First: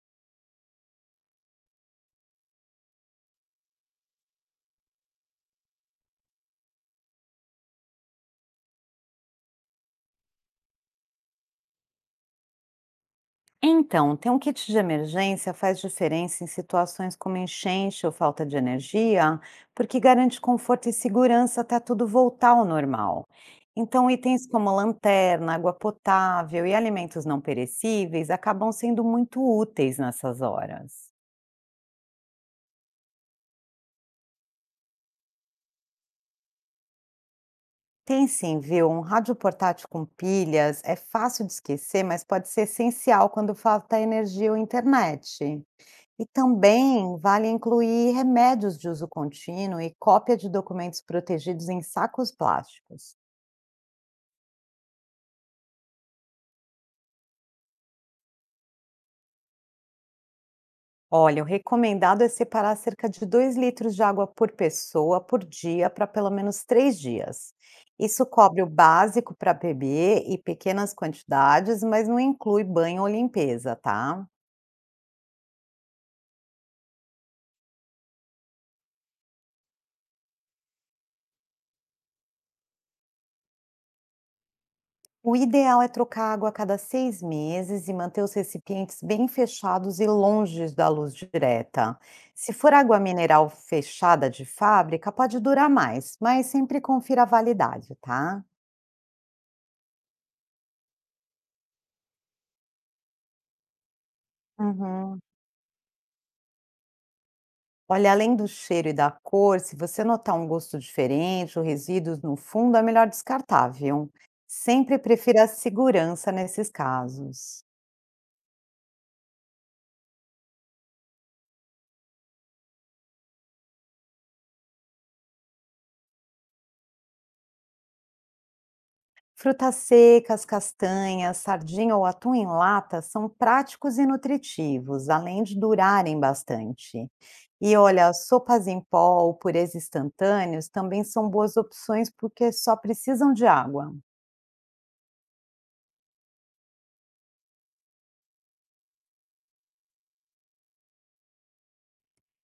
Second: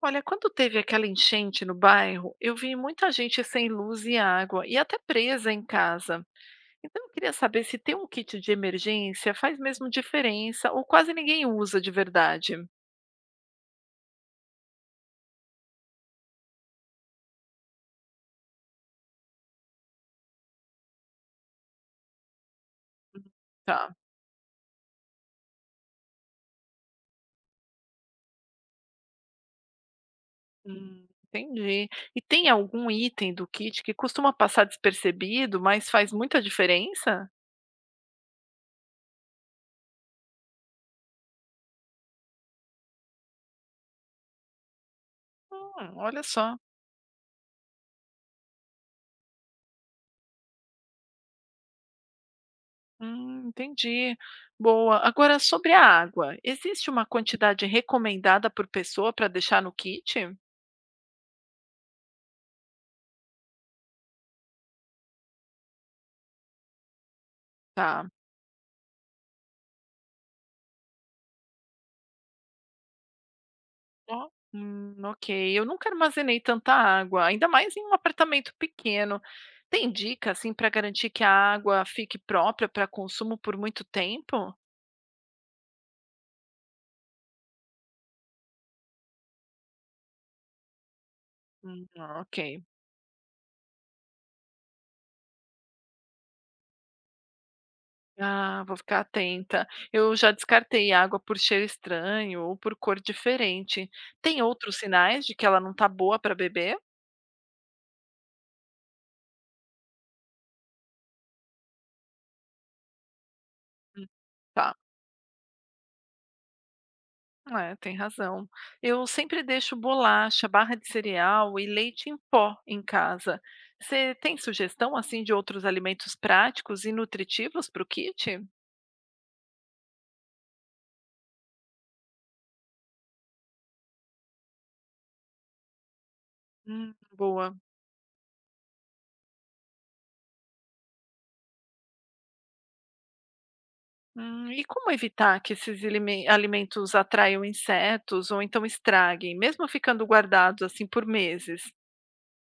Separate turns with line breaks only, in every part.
Olha, quando teve aquela enchente no bairro, eu vi muita gente sem luz e água e até presa em casa. Então eu queria saber se ter um kit de emergência faz mesmo diferença ou quase ninguém usa de verdade.
Então, ter um kit de emergência faz diferença em situações como enchente ou falta de energia, porque garante conforto e segurança até tudo voltar ao normal.
Tá.
Então, itens como lanterna, água potável e alimentos não perecíveis acabam sendo muito úteis nessas horas.
Entendi. E tem algum item do kit que costuma passar despercebido, mas faz muita diferença?
Tem sim, viu? Um rádio portátil com pilhas é fácil de esquecer, mas pode ser essencial quando falta energia ou internet.
Olha
E
só.
também vale incluir remédios de uso contínuo e cópia de documentos protegidos em sacos plásticos.
Entendi. Boa. Agora, sobre a água, existe uma quantidade recomendada por pessoa para deixar no kit?
Olha, o recomendado é separar cerca de 2 litros de água por pessoa por dia para pelo menos 3 dias.
Tá.
Isso cobre o básico para beber e pequenas quantidades, mas não inclui banho ou limpeza, tá?
Ó, ok. Eu nunca armazenei tanta água, ainda mais em um apartamento pequeno. Tem dica assim para garantir que a água fique própria para consumo por muito tempo?
O ideal é trocar água a cada 6 meses e manter os recipientes bem fechados e longe da luz
Hum,
direta.
ok.
Se for água mineral fechada de fábrica, pode durar mais, mas sempre confira a validade, tá?
Ah, vou ficar atenta. Eu já descartei água por cheiro estranho ou por cor diferente. Tem outros
Uhum.
sinais de que ela não está boa para beber?
Olha, além do cheiro e da cor, se você notar um gosto diferente ou resíduos no fundo, é melhor descartar,
Hum,
viu?
Tá.
Sempre prefira a segurança nesses casos.
É, tem razão. Eu sempre deixo bolacha, barra de cereal e leite em pó em casa. Você tem sugestão assim de outros alimentos práticos e nutritivos para o kit?
Frutas secas, castanhas, sardinha ou atum em lata são práticos e nutritivos, além de durarem bastante.
Boa.
E olha, sopas em pó ou purês instantâneos também são boas opções porque só precisam de água.
E como evitar que esses alimentos atraiam insetos ou então estraguem, mesmo ficando guardados assim por meses?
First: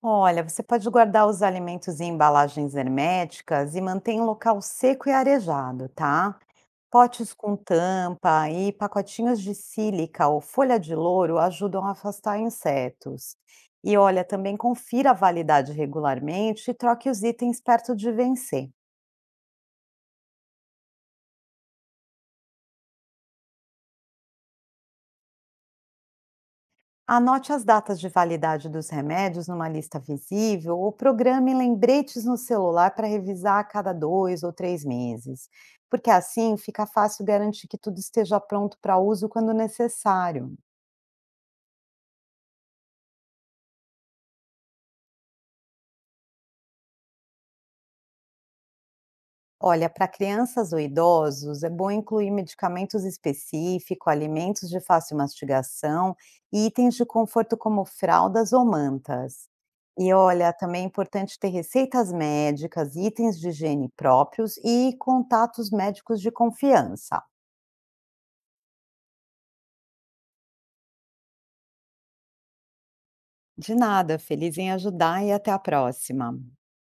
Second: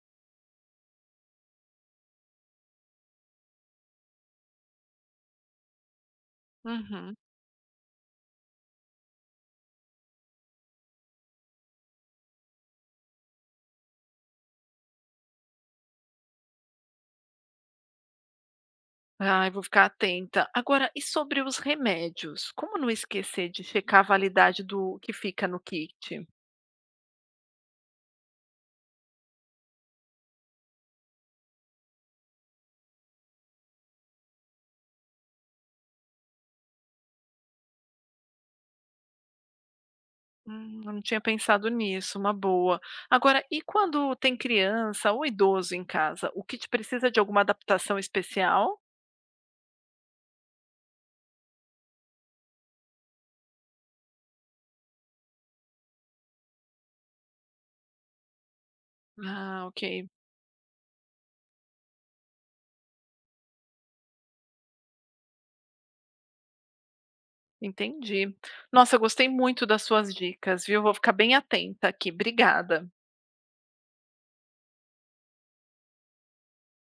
Olha, você pode guardar os alimentos em embalagens herméticas e mantém em local seco e arejado, tá?
Uhum.
Potes com tampa e pacotinhos de sílica ou folha de louro ajudam a afastar insetos. E olha, também confira a validade regularmente e troque os itens perto de vencer.
Ai, vou ficar atenta. Agora, e sobre os remédios? Como não esquecer de checar a validade do que fica no kit?
Anote as datas de validade dos remédios numa lista visível ou programe lembretes no celular para revisar a cada 2 ou 3 meses, porque assim fica fácil garantir que tudo esteja pronto para uso quando necessário.
Eu não tinha pensado nisso, uma boa. Agora, e quando tem criança ou idoso em casa, o kit precisa de alguma adaptação especial?
Olha, para crianças ou idosos, é bom incluir medicamentos específicos, alimentos de fácil mastigação e itens de conforto como fraldas ou mantas.
Ah, ok,
E olha, também é importante ter receitas médicas, itens de higiene próprios e contatos médicos de confiança.
entendi. Nossa, eu gostei muito das suas dicas, viu? Vou ficar bem atenta aqui. Obrigada.
De nada, feliz em ajudar e até a próxima.